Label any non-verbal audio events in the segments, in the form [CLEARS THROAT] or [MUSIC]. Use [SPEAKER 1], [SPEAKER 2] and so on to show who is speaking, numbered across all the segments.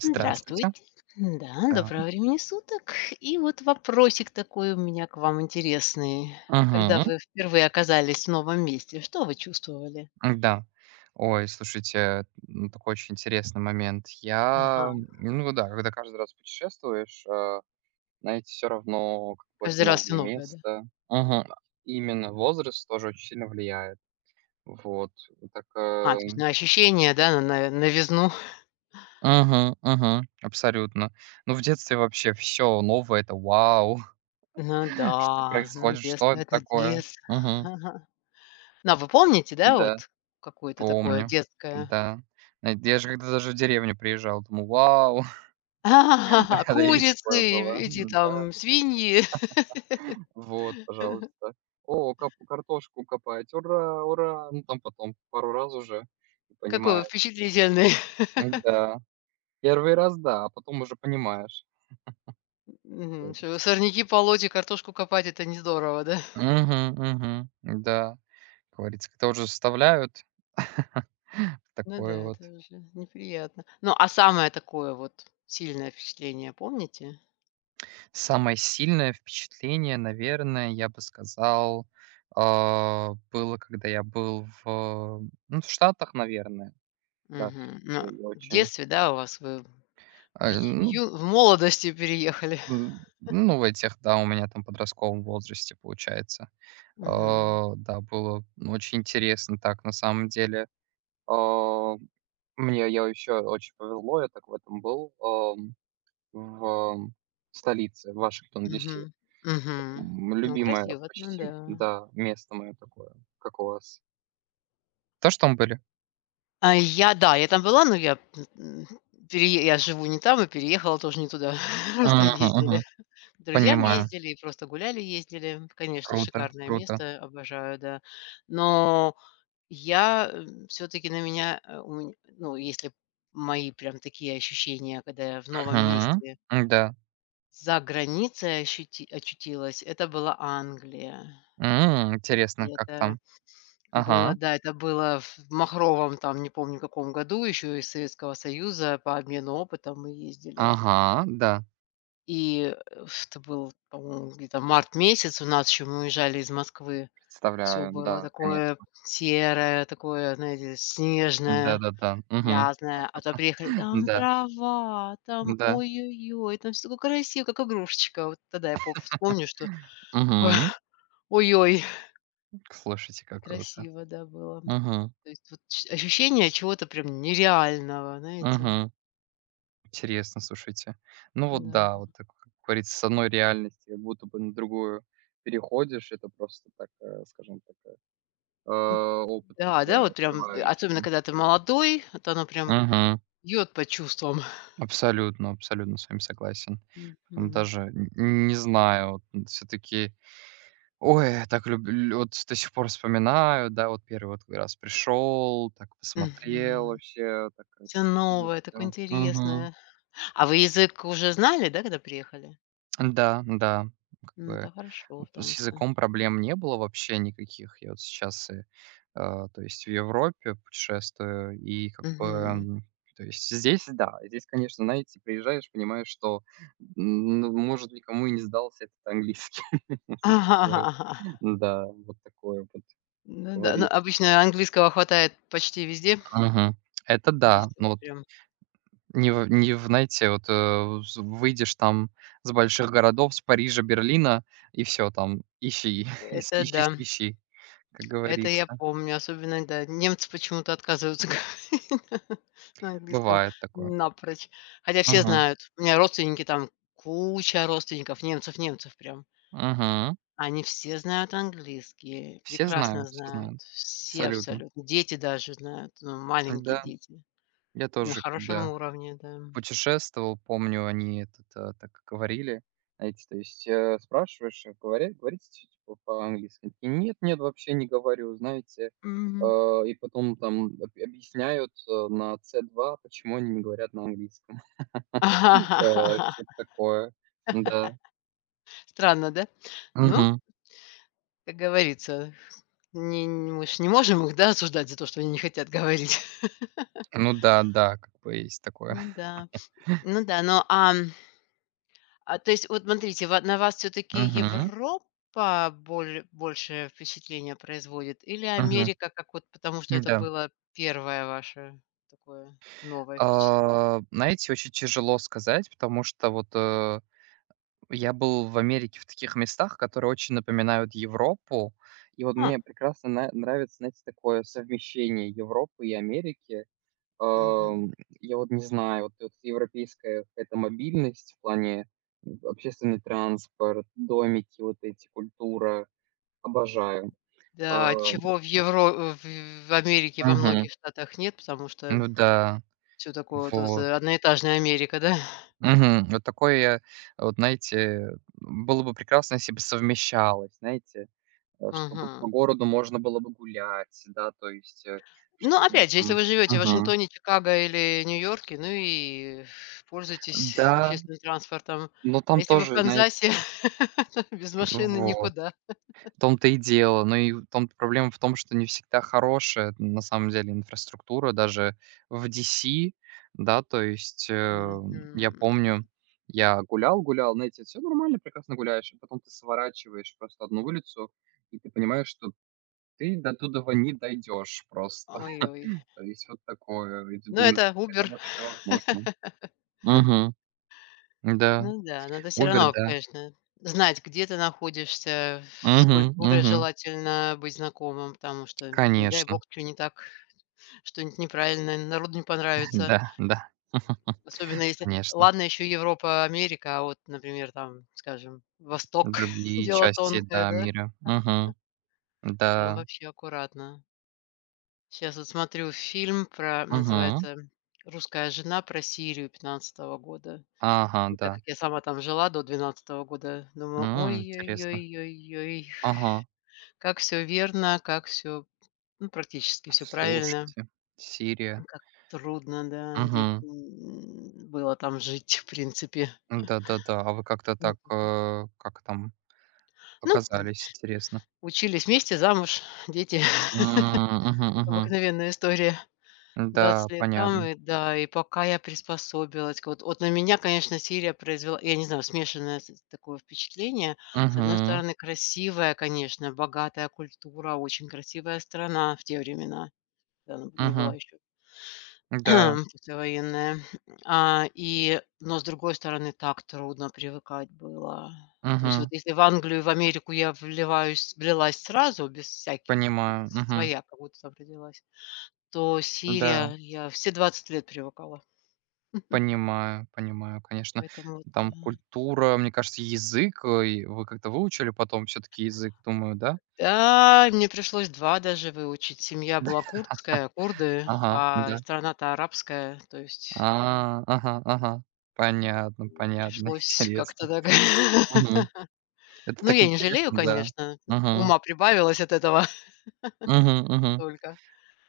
[SPEAKER 1] Здравствуйте.
[SPEAKER 2] Здравствуйте. Да,
[SPEAKER 1] Да.
[SPEAKER 2] доброго времени суток. И вот вопросик такой у меня к вам интересный. Когда
[SPEAKER 1] Мгм.
[SPEAKER 2] вы впервые оказались в новом месте, что вы чувствовали?
[SPEAKER 1] Да. Ой, слушайте, такой очень интересный момент. Я,
[SPEAKER 2] Ага,
[SPEAKER 1] ну вот да, когда каждый раз путешествуешь, знаете, все равно
[SPEAKER 2] каждый
[SPEAKER 1] какое-то
[SPEAKER 2] раз всё
[SPEAKER 1] новое
[SPEAKER 2] новое, да?
[SPEAKER 1] место. Мгм. Именно возраст тоже очень сильно влияет. Вот. Вот Так,
[SPEAKER 2] А,
[SPEAKER 1] э
[SPEAKER 2] то есть на ощущение, да, на новизну.
[SPEAKER 1] Мгм, мгм. Абсолютно. Ну, в детстве вообще все новое- это вау,
[SPEAKER 2] Ну
[SPEAKER 1] [LAUGHS] что
[SPEAKER 2] да, ну
[SPEAKER 1] происходит, что
[SPEAKER 2] детство-
[SPEAKER 1] это
[SPEAKER 2] это
[SPEAKER 1] такое?
[SPEAKER 2] детство. [LAUGHS]
[SPEAKER 1] Мгм.
[SPEAKER 2] Ага. Ну, а вы помните, да,
[SPEAKER 1] Да.
[SPEAKER 2] вот какое-то такое
[SPEAKER 1] Помню,
[SPEAKER 2] детское?
[SPEAKER 1] да. Я же когда даже в деревню приезжал, думал: "Вау!"
[SPEAKER 2] [LAUGHS]
[SPEAKER 1] [LAUGHS] Да, и
[SPEAKER 2] Курицы,
[SPEAKER 1] такое было.
[SPEAKER 2] эти
[SPEAKER 1] да
[SPEAKER 2] там свиньи. [LAUGHS]
[SPEAKER 1] вот, пожалуйста. "О, кап картошку копать! Ура, ура!" Ну, там потом пару раз уже и
[SPEAKER 2] Какой вы
[SPEAKER 1] понимаешь.
[SPEAKER 2] впечатлительный.
[SPEAKER 1] Да. Первый раз, да, а потом уже понимаешь.
[SPEAKER 2] Мгм. Что, сорняки полоть и картошку копать- это не здорово, да? [LAUGHS]
[SPEAKER 1] Угу, угу, да, как говорится, когда уже заставляют, [LAUGHS]
[SPEAKER 2] Ну да,
[SPEAKER 1] такое вот.
[SPEAKER 2] это уже неприятно. Ну, а самое такое вот сильное впечатление помните?
[SPEAKER 1] Самое сильное впечатление, наверное, я бы сказал, было, когда я был ну, в Штатах, наверное. Да,
[SPEAKER 2] Мгм. Ну,
[SPEAKER 1] все-таки я
[SPEAKER 2] в
[SPEAKER 1] очень,
[SPEAKER 2] детстве, да, у вас вы
[SPEAKER 1] ну,
[SPEAKER 2] в молодости переехали? [LAUGHS]
[SPEAKER 1] ну, в этих, да, у меня там подростковом возрасте получается.
[SPEAKER 2] Мгм.
[SPEAKER 1] Да, было ну, очень интересно так, на самом деле. А, мне Я еще очень повезло, я так в этом был, в столице в Вашингтон, Ди-Си.
[SPEAKER 2] Мгм. Мгм. Ну,
[SPEAKER 1] Любимое
[SPEAKER 2] красиво, ну
[SPEAKER 1] почти,
[SPEAKER 2] да.
[SPEAKER 1] да, место мое такое. Как у вас? То, что мы были?
[SPEAKER 2] А я, да, я там была, но я, м, перее я живу не там и переехала тоже не туда. [LAUGHS] Просто
[SPEAKER 1] Мгм,
[SPEAKER 2] ездили.
[SPEAKER 1] мгм.
[SPEAKER 2] К друзьям
[SPEAKER 1] Понимаю.
[SPEAKER 2] ездили и просто гуляли, ездили. Конечно,
[SPEAKER 1] Круто,
[SPEAKER 2] шикарное
[SPEAKER 1] круто.
[SPEAKER 2] место, обожаю, да. Но я, все таки на меня, у меня, ну, если мои прям такие ощущения, когда я в новом
[SPEAKER 1] Мгм.
[SPEAKER 2] месте
[SPEAKER 1] Да.
[SPEAKER 2] за границей ощути очутилась, это была Англия. И
[SPEAKER 1] Интересно, как
[SPEAKER 2] это
[SPEAKER 1] там?
[SPEAKER 2] было,
[SPEAKER 1] Ага,
[SPEAKER 2] да, это было в махровом там, не помню каком году, еще из Советского Союза, по обмену опытом мы ездили.
[SPEAKER 1] ага, да.
[SPEAKER 2] И, это был, по-моему, где-то март месяц у нас еще, мы уезжали из Москвы. Все
[SPEAKER 1] Представляю,
[SPEAKER 2] было
[SPEAKER 1] да,
[SPEAKER 2] такое
[SPEAKER 1] конечно.
[SPEAKER 2] серое, такое, знаете, снежное,
[SPEAKER 1] Да-да-да. Мгм.
[SPEAKER 2] грязное. А то приехали,
[SPEAKER 1] [LAUGHS]
[SPEAKER 2] там
[SPEAKER 1] Да,
[SPEAKER 2] трава, там
[SPEAKER 1] да.
[SPEAKER 2] ой-ой-ой, там все такое красиво, как игрушечка. Вот тогда я помню вспомню, что такое,
[SPEAKER 1] Мгм.
[SPEAKER 2] [LAUGHS] ой-ой,
[SPEAKER 1] Слушайте, как круто.
[SPEAKER 2] красиво, да, было.
[SPEAKER 1] Мгм,
[SPEAKER 2] То есть вот ч ощущение чего-то прям нереального, знаете.
[SPEAKER 1] мгм. Интересно, слушайте. Ну вот
[SPEAKER 2] Да.
[SPEAKER 1] да, вот так, как говорится, с одной реальности как будто бы на другую переходишь. Это просто так, скажем так, опыт
[SPEAKER 2] Да,
[SPEAKER 1] такой
[SPEAKER 2] да, вот прям, особенно
[SPEAKER 1] открывающий.
[SPEAKER 2] когда ты молодой, вот оно прям
[SPEAKER 1] Мгм.
[SPEAKER 2] бьет по чувствам.
[SPEAKER 1] Абсолютно, абсолютно с вами согласен.
[SPEAKER 2] [LAUGHS]
[SPEAKER 1] Потом
[SPEAKER 2] Мгм.
[SPEAKER 1] даже н не знаю, вот, таки ой, я так люблю, вот до сих пор вспоминаю, да, вот первый вот раз пришел, так посмотрел
[SPEAKER 2] Мгм.
[SPEAKER 1] вообще, так
[SPEAKER 2] Всё
[SPEAKER 1] красиво
[SPEAKER 2] новое, такое
[SPEAKER 1] все. Мгм.
[SPEAKER 2] интересное. А вы язык уже знали, да, когда приехали?
[SPEAKER 1] Да, да, как
[SPEAKER 2] Ну, это
[SPEAKER 1] бы
[SPEAKER 2] хорошо, потому
[SPEAKER 1] с
[SPEAKER 2] что.
[SPEAKER 1] языком проблем не было вообще никаких. Я вот сейчас, то есть в Европе путешествую, и как бы,
[SPEAKER 2] Мгм.
[SPEAKER 1] то есть здесь, да, здесь, конечно, знаете, приезжаешь, понимаешь, что, ну, может, никому и не сдался этот английский. [LAUGHS]
[SPEAKER 2] [LAUGHS]
[SPEAKER 1] Зачастую.
[SPEAKER 2] Ага.
[SPEAKER 1] Да, вот такое вот,
[SPEAKER 2] Ну
[SPEAKER 1] как
[SPEAKER 2] да, ну,
[SPEAKER 1] говорится.
[SPEAKER 2] обычно английского хватает почти везде.
[SPEAKER 1] Мгм. Это да.
[SPEAKER 2] Есть вот
[SPEAKER 1] Ну вот.
[SPEAKER 2] прям
[SPEAKER 1] Не в не в, Знаете, вот, э, з выйдешь там с больших городов, с Парижа, Берлина, и все там, ищи, [LAUGHS] ис
[SPEAKER 2] это
[SPEAKER 1] ищи,
[SPEAKER 2] да,
[SPEAKER 1] свищи, как
[SPEAKER 2] это я
[SPEAKER 1] говорится.
[SPEAKER 2] помню. Особенно, да, немцы почему-то отказываются [LAUGHS] говорить на английском
[SPEAKER 1] Бывает такое.
[SPEAKER 2] напрочь. Хотя все
[SPEAKER 1] Мгм,
[SPEAKER 2] знают. У меня родственники там, куча родственников, немцев, немцев прям.
[SPEAKER 1] мгм.
[SPEAKER 2] Они все знают английский,
[SPEAKER 1] Все
[SPEAKER 2] прекрасно
[SPEAKER 1] знают, все
[SPEAKER 2] знают,
[SPEAKER 1] знают.
[SPEAKER 2] все
[SPEAKER 1] Абсолютно.
[SPEAKER 2] абсолютно. Дети даже знают, ну, маленькие
[SPEAKER 1] Да,
[SPEAKER 2] дети.
[SPEAKER 1] я
[SPEAKER 2] На
[SPEAKER 1] тоже,
[SPEAKER 2] хорошем
[SPEAKER 1] когда
[SPEAKER 2] уровне, да.
[SPEAKER 1] путешествовал, помню, они этот, так говорили. Знаете, то есть, спрашиваешь, говоря говорите типа по-английски? Они такие: "Нет, нет, вообще не говорю", знаете.
[SPEAKER 2] Мгм.
[SPEAKER 1] И потом там об объясняют, на С2, почему они не говорят на английском. [LAUGHS] Что-то
[SPEAKER 2] [LAUGHS]
[SPEAKER 1] такое. Да.
[SPEAKER 2] Странно, да? Ну,
[SPEAKER 1] Мгм.
[SPEAKER 2] как говорится, не мы ж не можем их, да, осуждать за то, что они не хотят говорить. [LAUGHS]
[SPEAKER 1] Ну да, да, как бы есть такое.
[SPEAKER 2] Ну да, ну да, но, то есть, вот смотрите, ва на вас все таки
[SPEAKER 1] Мгм.
[SPEAKER 2] Европа большее впечатление производит или
[SPEAKER 1] Мгм.
[SPEAKER 2] Америка, как вот, потому что это
[SPEAKER 1] Да.
[SPEAKER 2] было первое ваше такое новое впечатление?
[SPEAKER 1] Знаете, очень тяжело сказать, потому что вот, я был в Америке в таких местах, которые очень напоминают Европу. И вот
[SPEAKER 2] А,
[SPEAKER 1] мне прекрасно на нравится, знаете, такое совмещение Европы и Америки.
[SPEAKER 2] мгм.
[SPEAKER 1] Ам, я вот не знаю, вот эта европейская какая-то мобильность в плане, общественный транспорт, домики вот эти, культура. Обожаю.
[SPEAKER 2] Да,
[SPEAKER 1] Ам.
[SPEAKER 2] чего в Евро в Америке во
[SPEAKER 1] Мгм.
[SPEAKER 2] многих штатах нет, потому что
[SPEAKER 1] Ну да,
[SPEAKER 2] все такое вот вот
[SPEAKER 1] вот.
[SPEAKER 2] э, одноэтажная Америка, да?
[SPEAKER 1] Мгм. Вот такое я, вот знаете, было бы прекрасно, если бы совмещалось, знаете. Чтобы по
[SPEAKER 2] Мгм.
[SPEAKER 1] городу можно было бы гулять, да, то есть,
[SPEAKER 2] Ну,
[SPEAKER 1] чтобы
[SPEAKER 2] опять же, если
[SPEAKER 1] там.
[SPEAKER 2] вы живете в
[SPEAKER 1] Мгм.
[SPEAKER 2] Вашингтоне, Чикаго или Нью-Йорке, ну и пользуйтесь
[SPEAKER 1] Да,
[SPEAKER 2] общественным транспортом.
[SPEAKER 1] но
[SPEAKER 2] А
[SPEAKER 1] там
[SPEAKER 2] если вы в
[SPEAKER 1] тоже, знаете,
[SPEAKER 2] Канзасе, [LAUGHS] то без
[SPEAKER 1] ну
[SPEAKER 2] машины
[SPEAKER 1] вот,
[SPEAKER 2] никуда.
[SPEAKER 1] в том-то и дело. Но и в том проблема в том, что не всегда хорошая, на самом деле, инфраструктура даже в DC, да, то есть, я
[SPEAKER 2] Мгм.
[SPEAKER 1] помню, я гулял, знаете, все нормально, прекрасно гуляешь, а потом ты сворачиваешь просто одну улицу, и ты понимаешь, что ты до туда не дойдешь просто.
[SPEAKER 2] Ой-ой.
[SPEAKER 1] То есть вот такое. И ты
[SPEAKER 2] Ну, это
[SPEAKER 1] думаешь, это
[SPEAKER 2] Uber.
[SPEAKER 1] вообще возможно?
[SPEAKER 2] [LAUGHS]
[SPEAKER 1] Мгм. Да.
[SPEAKER 2] Ну да, надо все
[SPEAKER 1] Uber,
[SPEAKER 2] равно,
[SPEAKER 1] да.
[SPEAKER 2] конечно, знать, где ты находишься, с
[SPEAKER 1] Мгм,
[SPEAKER 2] культурой
[SPEAKER 1] мгм.
[SPEAKER 2] желательно быть знакомым, потому что, не дай
[SPEAKER 1] Конечно.
[SPEAKER 2] бог, чё не так, что-нибудь неправильное, народу не
[SPEAKER 1] [LAUGHS]
[SPEAKER 2] понравится.
[SPEAKER 1] Да, да. [LAUGHS]
[SPEAKER 2] Особенно если
[SPEAKER 1] Конечно.
[SPEAKER 2] ладно еще Европа, Америка, а вот, например, там, скажем, Восток, [LAUGHS]
[SPEAKER 1] Другие
[SPEAKER 2] дело
[SPEAKER 1] части,
[SPEAKER 2] тонкое,
[SPEAKER 1] да,
[SPEAKER 2] да,
[SPEAKER 1] мира. Мгм.
[SPEAKER 2] там
[SPEAKER 1] Да.
[SPEAKER 2] вообще аккуратно. Сейчас вот смотрю фильм, про
[SPEAKER 1] Мгм.
[SPEAKER 2] называется "Русская жена", про Сирию 15-го года.
[SPEAKER 1] Ага,
[SPEAKER 2] И так
[SPEAKER 1] да.
[SPEAKER 2] как я сама там жила до 12-го года, думаю:
[SPEAKER 1] Интересно.
[SPEAKER 2] "Ой-ой-ой-ой-ой,
[SPEAKER 1] Ага.
[SPEAKER 2] как все верно, как все, ну, практически все правильно,
[SPEAKER 1] Слушайте, Сирия.
[SPEAKER 2] как трудно, да,
[SPEAKER 1] Мгм.
[SPEAKER 2] было там жить, в принципе".
[SPEAKER 1] Да-да-да. А вы как-то так,
[SPEAKER 2] Мгм.
[SPEAKER 1] как там
[SPEAKER 2] Ну,
[SPEAKER 1] оказались, интересно?
[SPEAKER 2] учились вместе, замуж, дети.
[SPEAKER 1] М,
[SPEAKER 2] [LAUGHS]
[SPEAKER 1] Мгм, мгм.
[SPEAKER 2] Обыкновенная история.
[SPEAKER 1] Да,
[SPEAKER 2] 20 лет там,
[SPEAKER 1] понятно.
[SPEAKER 2] и да, и пока я приспособилась. Вот на меня, конечно, Сирия произвела, я не знаю, смешанное с такое впечатление. С одной
[SPEAKER 1] Угу,
[SPEAKER 2] стороны, красивая, конечно, богатая культура, очень красивая страна в те времена, когда она не была
[SPEAKER 1] мгм.
[SPEAKER 2] еще
[SPEAKER 1] Да,
[SPEAKER 2] [CLEARS THROAT] послевоенная. Но с другой стороны, так трудно привыкать было. То есть вот
[SPEAKER 1] мгм,
[SPEAKER 2] если в Англию и в Америку я влилась сразу, без всяких,
[SPEAKER 1] понимаю, мгм.
[SPEAKER 2] своя, как будто там родилась. То
[SPEAKER 1] Да,
[SPEAKER 2] Сирия, я все 20 лет привыкала.
[SPEAKER 1] понимаю, понимаю, конечно.
[SPEAKER 2] Поэтому вот.
[SPEAKER 1] Там культура, мне кажется, язык, и вы как-то выучили потом все таки язык, думаю, да?
[SPEAKER 2] Да, мне пришлось 2 даже выучить. Семья была курдская, курды,
[SPEAKER 1] Ага,
[SPEAKER 2] а
[SPEAKER 1] да.
[SPEAKER 2] страна-то арабская. То есть, да,
[SPEAKER 1] А, ага, ага. Понятно, понятно, [LAUGHS]
[SPEAKER 2] пришлось как-то
[SPEAKER 1] интересно.
[SPEAKER 2] так.
[SPEAKER 1] Мгм.
[SPEAKER 2] [LAUGHS]
[SPEAKER 1] Это
[SPEAKER 2] Ну,
[SPEAKER 1] так
[SPEAKER 2] я не жалею,
[SPEAKER 1] интересно, да.
[SPEAKER 2] конечно,
[SPEAKER 1] Мгм,
[SPEAKER 2] ума прибавилось от этого [LAUGHS]
[SPEAKER 1] мгм, мгм.
[SPEAKER 2] только.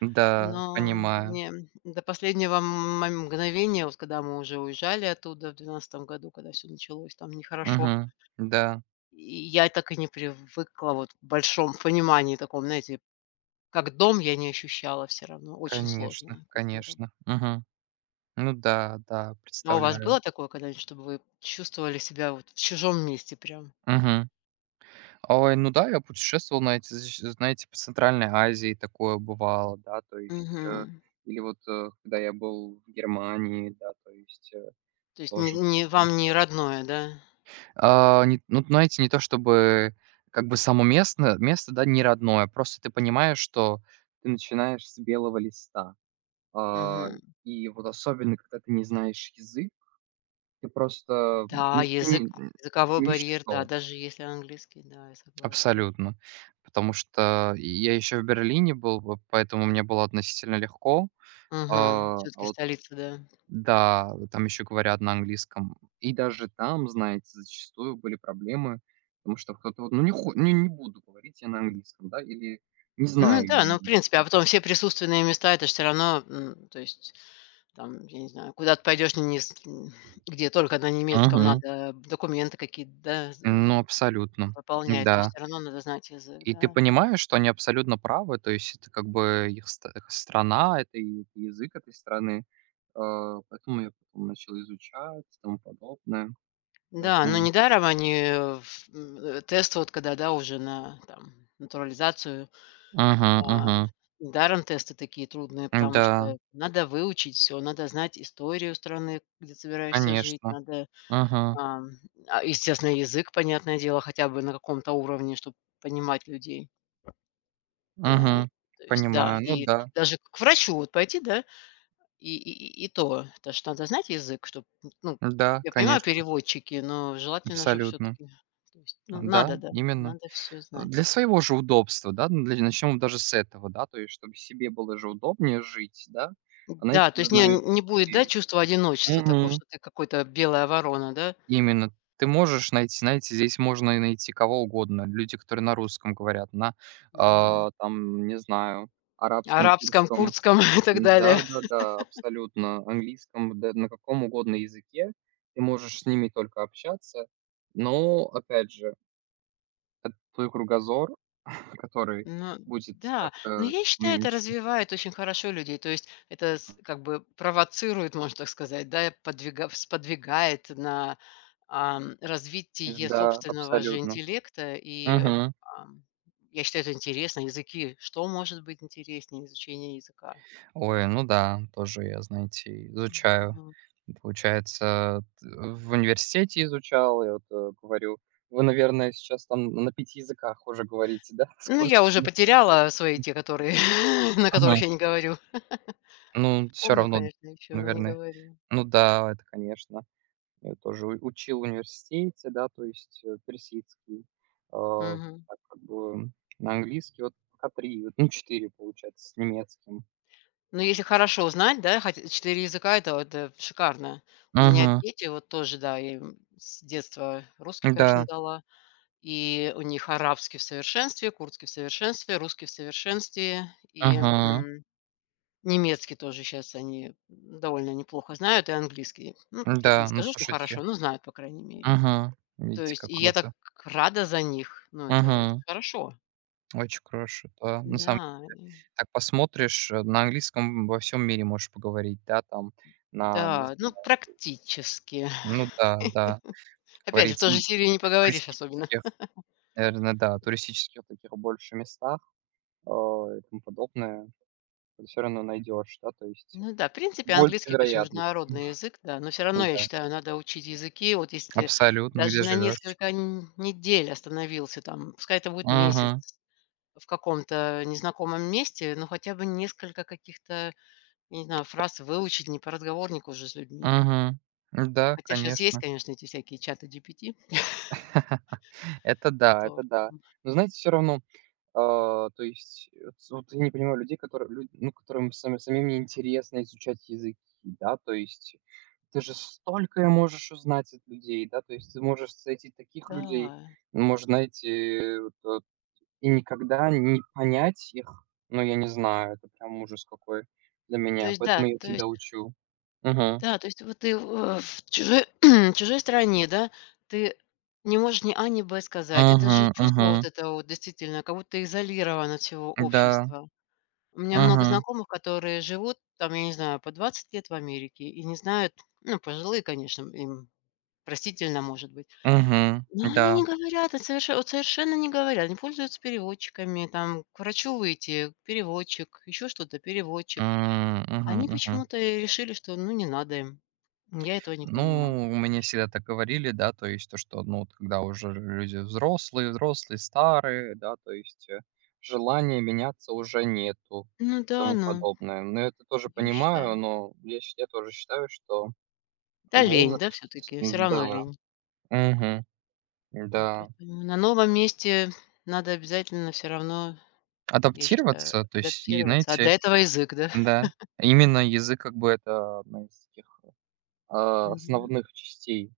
[SPEAKER 1] Да,
[SPEAKER 2] Но
[SPEAKER 1] понимаю.
[SPEAKER 2] не до последнего мгновения, вот когда мы уже уезжали оттуда в 12-м году, когда все началось там нехорошо.
[SPEAKER 1] Мгм. Да,
[SPEAKER 2] И я так и не привыкла вот в большом понимании таком, знаете, как дом я не ощущала все равно. Очень
[SPEAKER 1] конечно,
[SPEAKER 2] сложная культура.
[SPEAKER 1] конечно. Мгм. Ну да, да,
[SPEAKER 2] А у вас
[SPEAKER 1] представляю.
[SPEAKER 2] было такое когда-нибудь, чтобы вы чувствовали себя вот в чужом месте прям?
[SPEAKER 1] Мгм. Ой, ну да, я путешествовал, знаете, защ знаете, по Центральной Азии такое бывало, да, то есть,
[SPEAKER 2] Мгм.
[SPEAKER 1] или вот, когда я был в Германии, да, то есть,
[SPEAKER 2] То есть не
[SPEAKER 1] тоже.
[SPEAKER 2] не вам не родное, да?
[SPEAKER 1] Не ну, знаете, не то чтобы как бы само место, да, не родное, просто ты понимаешь, что ты начинаешь с белого листа. А,
[SPEAKER 2] Мгм.
[SPEAKER 1] и вот особенно, когда ты не знаешь язык, ты просто,
[SPEAKER 2] Да, язык,
[SPEAKER 1] ни
[SPEAKER 2] языковой
[SPEAKER 1] ни
[SPEAKER 2] барьер,
[SPEAKER 1] ничто.
[SPEAKER 2] да, даже если английский, да, я согласна.
[SPEAKER 1] Абсолютно. Потому что я еще в Берлине был, вот поэтому мне было относительно легко.
[SPEAKER 2] Мгм. Всё-таки
[SPEAKER 1] Вот,
[SPEAKER 2] столица, да.
[SPEAKER 1] да, вот там еще говорят на английском. И даже там, знаете, зачастую были проблемы, потому что кто-то вот, ну не, не, не буду говорить я на английском, да, или не
[SPEAKER 2] Ну
[SPEAKER 1] знаю я
[SPEAKER 2] да, ну, в принципе, а
[SPEAKER 1] английского.
[SPEAKER 2] потом все присутственные места- это ж всё равно, то есть, там, я не знаю, куда ты пойдешь, не где только на немецком
[SPEAKER 1] Мгм.
[SPEAKER 2] надо документы какие-то, да,
[SPEAKER 1] Ну,
[SPEAKER 2] з
[SPEAKER 1] абсолютно,
[SPEAKER 2] заполнять, то есть
[SPEAKER 1] да.
[SPEAKER 2] все равно надо знать язык,
[SPEAKER 1] И ты
[SPEAKER 2] да.
[SPEAKER 1] понимаешь, что они абсолютно правы. То есть это как бы их ст их страна, это и язык этой страны. Поэтому я потом начал изучать и тому подобное.
[SPEAKER 2] Да, но
[SPEAKER 1] Поэтому
[SPEAKER 2] недаром они, тест вот когда, да, уже на, там, натурализацию,
[SPEAKER 1] Мгм,
[SPEAKER 2] а,
[SPEAKER 1] мгм.
[SPEAKER 2] недаром тесты такие трудные, потому
[SPEAKER 1] Да,
[SPEAKER 2] что надо выучить все, надо знать историю страны, где собираешься жить,
[SPEAKER 1] конечно.
[SPEAKER 2] надо.
[SPEAKER 1] Мгм,
[SPEAKER 2] Ам, Естественно, язык, понятное дело, хотя бы на каком-то уровне, чтобы понимать людей. Э,
[SPEAKER 1] мгм.
[SPEAKER 2] То есть, да,
[SPEAKER 1] Понимаю. Ну
[SPEAKER 2] и
[SPEAKER 1] да,
[SPEAKER 2] даже к врачу вот пойти, да, и и и то что надо знать язык, чтобы, ну,
[SPEAKER 1] да,
[SPEAKER 2] я понимаю,
[SPEAKER 1] конечно,
[SPEAKER 2] переводчики, но желательно, чтобы все
[SPEAKER 1] абсолютно.
[SPEAKER 2] таки, ну,
[SPEAKER 1] Да,
[SPEAKER 2] надо, да,
[SPEAKER 1] именно.
[SPEAKER 2] надо все
[SPEAKER 1] Для
[SPEAKER 2] знать.
[SPEAKER 1] своего же удобства, да, ну, для начнем даже с этого, да, то есть чтобы себе было же удобнее жить, да. Знаете,
[SPEAKER 2] Да, то
[SPEAKER 1] я
[SPEAKER 2] есть не
[SPEAKER 1] знаю
[SPEAKER 2] не
[SPEAKER 1] этих
[SPEAKER 2] будет, да,
[SPEAKER 1] людей.
[SPEAKER 2] чувства одиночества такого, что ты какой-то белая ворона, да?
[SPEAKER 1] Именно. Ты можешь найти, знаете, здесь можно и найти кого угодно. Люди, которые на русском говорят,
[SPEAKER 2] Мгм.
[SPEAKER 1] там, не знаю, арабском,
[SPEAKER 2] Арабском,
[SPEAKER 1] турском.
[SPEAKER 2] курдском [LAUGHS] и так далее.
[SPEAKER 1] Да-да-да, абсолютно. Английском, да на каком угодно языке. Ты можешь с ними только общаться. Но, опять же, это твой кругозор, [LAUGHS] который
[SPEAKER 2] Ну
[SPEAKER 1] будет
[SPEAKER 2] да,
[SPEAKER 1] так,
[SPEAKER 2] но я считаю, это
[SPEAKER 1] уменьшен.
[SPEAKER 2] развивает очень хорошо людей. То есть это, как бы, провоцирует, можно так сказать, да, сподвигает на, развитие
[SPEAKER 1] Да,
[SPEAKER 2] собственного же
[SPEAKER 1] абсолютно.
[SPEAKER 2] интеллекта. И,
[SPEAKER 1] Мгм.
[SPEAKER 2] ам, я считаю, это интересно. Языки, что может быть интереснее изучение языка?
[SPEAKER 1] Ой, ну да, тоже я, знаете, изучаю.
[SPEAKER 2] Да.
[SPEAKER 1] И получается, в университете изучал, я вот говорю, вы, наверное, сейчас там на пяти языках уже говорите, да, [LAUGHS] с
[SPEAKER 2] Ну, я уже
[SPEAKER 1] курсами?
[SPEAKER 2] потеряла свои те, которые, [LAUGHS] на которых
[SPEAKER 1] Ага.
[SPEAKER 2] я не говорю.
[SPEAKER 1] Ну, все
[SPEAKER 2] Помню,
[SPEAKER 1] равно,
[SPEAKER 2] конечно, еще, но не
[SPEAKER 1] наверное.
[SPEAKER 2] говорю.
[SPEAKER 1] Ну да, это, конечно. Я тоже учил в университете, да, то есть персидский, э,
[SPEAKER 2] Мгм.
[SPEAKER 1] так как бы на английский, вот пока три, вот, ну, четыре, получается, с немецким.
[SPEAKER 2] Ну, если хорошо знать, да, хотя 4 языка- это шикарно. У меня
[SPEAKER 1] Угу,
[SPEAKER 2] дети вот тоже, да, я им с детства русский, конечно,
[SPEAKER 1] да,
[SPEAKER 2] дала. И у них арабский в совершенстве, курдский в совершенстве, русский в совершенстве и,
[SPEAKER 1] угу,
[SPEAKER 2] м, немецкий тоже сейчас они довольно неплохо знают, и английский. Ну, я бы не
[SPEAKER 1] да, ну,
[SPEAKER 2] скажу, что хорошо,
[SPEAKER 1] слушайте.
[SPEAKER 2] но знают, по крайней мере.
[SPEAKER 1] Мгм.
[SPEAKER 2] То
[SPEAKER 1] Видите,
[SPEAKER 2] есть
[SPEAKER 1] как
[SPEAKER 2] и я так
[SPEAKER 1] круто.
[SPEAKER 2] рада за них. Ну, это
[SPEAKER 1] Мгм.
[SPEAKER 2] хорошо.
[SPEAKER 1] Очень хорошо, да. На
[SPEAKER 2] Да,
[SPEAKER 1] самом деле,
[SPEAKER 2] и
[SPEAKER 1] так посмотришь, на английском во всем мире можешь поговорить, да, там, на, не
[SPEAKER 2] да, ну,
[SPEAKER 1] знаю,
[SPEAKER 2] практически.
[SPEAKER 1] ну
[SPEAKER 2] [LAUGHS]
[SPEAKER 1] да, да, как
[SPEAKER 2] Опять же, в
[SPEAKER 1] говорится,
[SPEAKER 2] той
[SPEAKER 1] ну,
[SPEAKER 2] же Сирии не
[SPEAKER 1] в
[SPEAKER 2] поговоришь особенно.
[SPEAKER 1] туристических, наверное, да, туристических таких больше местах, э, и тому подобное, ты всё равно найдешь, да, то есть
[SPEAKER 2] Ну да, в принципе,
[SPEAKER 1] больше
[SPEAKER 2] английский, конечно,
[SPEAKER 1] вероятность.
[SPEAKER 2] международный язык, да, но все
[SPEAKER 1] Ну
[SPEAKER 2] равно, я
[SPEAKER 1] да,
[SPEAKER 2] считаю, надо учить языки. Вот если ты
[SPEAKER 1] абсолютно,
[SPEAKER 2] даже
[SPEAKER 1] где
[SPEAKER 2] на
[SPEAKER 1] живешь.
[SPEAKER 2] несколько н недель остановился там, пускай это будет месяц,
[SPEAKER 1] Угу,
[SPEAKER 2] в каком-то незнакомом месте, но хотя бы несколько каких-то, я не знаю, фраз выучить не по разговорнику уже с людьми.
[SPEAKER 1] угу. Да,
[SPEAKER 2] Хотя сейчас есть,
[SPEAKER 1] конечно.
[SPEAKER 2] конечно, эти всякие чаты GPT. [LAUGHS]
[SPEAKER 1] [LAUGHS] Это да,
[SPEAKER 2] То
[SPEAKER 1] это да. Но знаете, все равно. То есть, э, ц вот я не понимаю людей, которые лю ну, которым сами самим неинтересно изучать языки, да. То есть ты же столько можешь узнать от людей, да, то есть ты можешь встретить таких людей,
[SPEAKER 2] да.
[SPEAKER 1] может, найти вот, и никогда не понять их, ну, я не знаю, это прям ужас какой для
[SPEAKER 2] То
[SPEAKER 1] меня,
[SPEAKER 2] есть да,
[SPEAKER 1] поэтому я
[SPEAKER 2] то есть.
[SPEAKER 1] всегда учу. Угу,
[SPEAKER 2] Да, то есть вот ты в чужой [CLEARS THROAT] чужой стране, да, ты не можешь ни "а", ни "б" сказать. Это же
[SPEAKER 1] угу,
[SPEAKER 2] чувство вот
[SPEAKER 1] мгм.
[SPEAKER 2] это вот действительно, как будто изолирован от всего
[SPEAKER 1] Да.
[SPEAKER 2] общества. У меня много
[SPEAKER 1] Угу,
[SPEAKER 2] знакомых, которые живут там, я не знаю, по 20 лет в Америке и не знают, ну, пожилые, конечно, им простительно, может быть.
[SPEAKER 1] угу.
[SPEAKER 2] Но они не
[SPEAKER 1] Да.
[SPEAKER 2] говорят, вот соверше вот совершенно не говорят, они пользуются переводчиками, там к врачу выйти- переводчик, еще что-то- переводчик.
[SPEAKER 1] Угу,
[SPEAKER 2] Они
[SPEAKER 1] угу.
[SPEAKER 2] почему-то и решили, что ну не надо им. Я этого не понимаю,
[SPEAKER 1] Ну, мне
[SPEAKER 2] конечно.
[SPEAKER 1] всегда так говорили, да, то есть то, что, ну, вот когда уже люди взрослые, взрослые, старые, да, то есть желания меняться уже нету,
[SPEAKER 2] Ну да,
[SPEAKER 1] тому
[SPEAKER 2] но
[SPEAKER 1] подобное. Но это тоже
[SPEAKER 2] я
[SPEAKER 1] понимаю,
[SPEAKER 2] считаю.
[SPEAKER 1] но я, я тоже считаю, что
[SPEAKER 2] Да, лень, да,
[SPEAKER 1] возраст,
[SPEAKER 2] все-таки, все равно
[SPEAKER 1] да,
[SPEAKER 2] лень.
[SPEAKER 1] мгм,
[SPEAKER 2] Ну,
[SPEAKER 1] да,
[SPEAKER 2] поэтому на новом месте надо обязательно все равно, я считаю,
[SPEAKER 1] адаптироваться, то есть, и,
[SPEAKER 2] адаптироваться. А
[SPEAKER 1] знаете,
[SPEAKER 2] для этого язык, да?
[SPEAKER 1] да, именно язык как бы это одна из таких,
[SPEAKER 2] Да.
[SPEAKER 1] основных частей,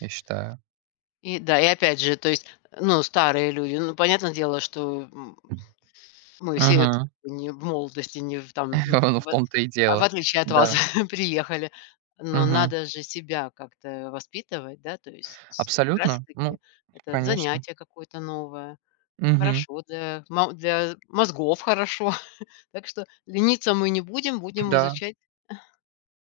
[SPEAKER 1] я считаю.
[SPEAKER 2] И да, и опять же, то есть, ну, старые люди, ну, понятное дело, что. Мы все как
[SPEAKER 1] Угу.
[SPEAKER 2] не в молодости, не в там, ну,
[SPEAKER 1] [LAUGHS] Ну, в
[SPEAKER 2] в
[SPEAKER 1] том-то и
[SPEAKER 2] а в
[SPEAKER 1] дело,
[SPEAKER 2] отличие от вас,
[SPEAKER 1] да.
[SPEAKER 2] [LAUGHS] приехали. Но
[SPEAKER 1] Мгм.
[SPEAKER 2] надо же себя как-то воспитывать, да, то есть как раз
[SPEAKER 1] Абсолютно, ну,
[SPEAKER 2] таки это
[SPEAKER 1] конечно.
[SPEAKER 2] занятие какое-то новое.
[SPEAKER 1] Мгм.
[SPEAKER 2] Хорошо для мозгов хорошо. [LAUGHS] Так что лениться мы не будем, будем
[SPEAKER 1] Да,
[SPEAKER 2] изучать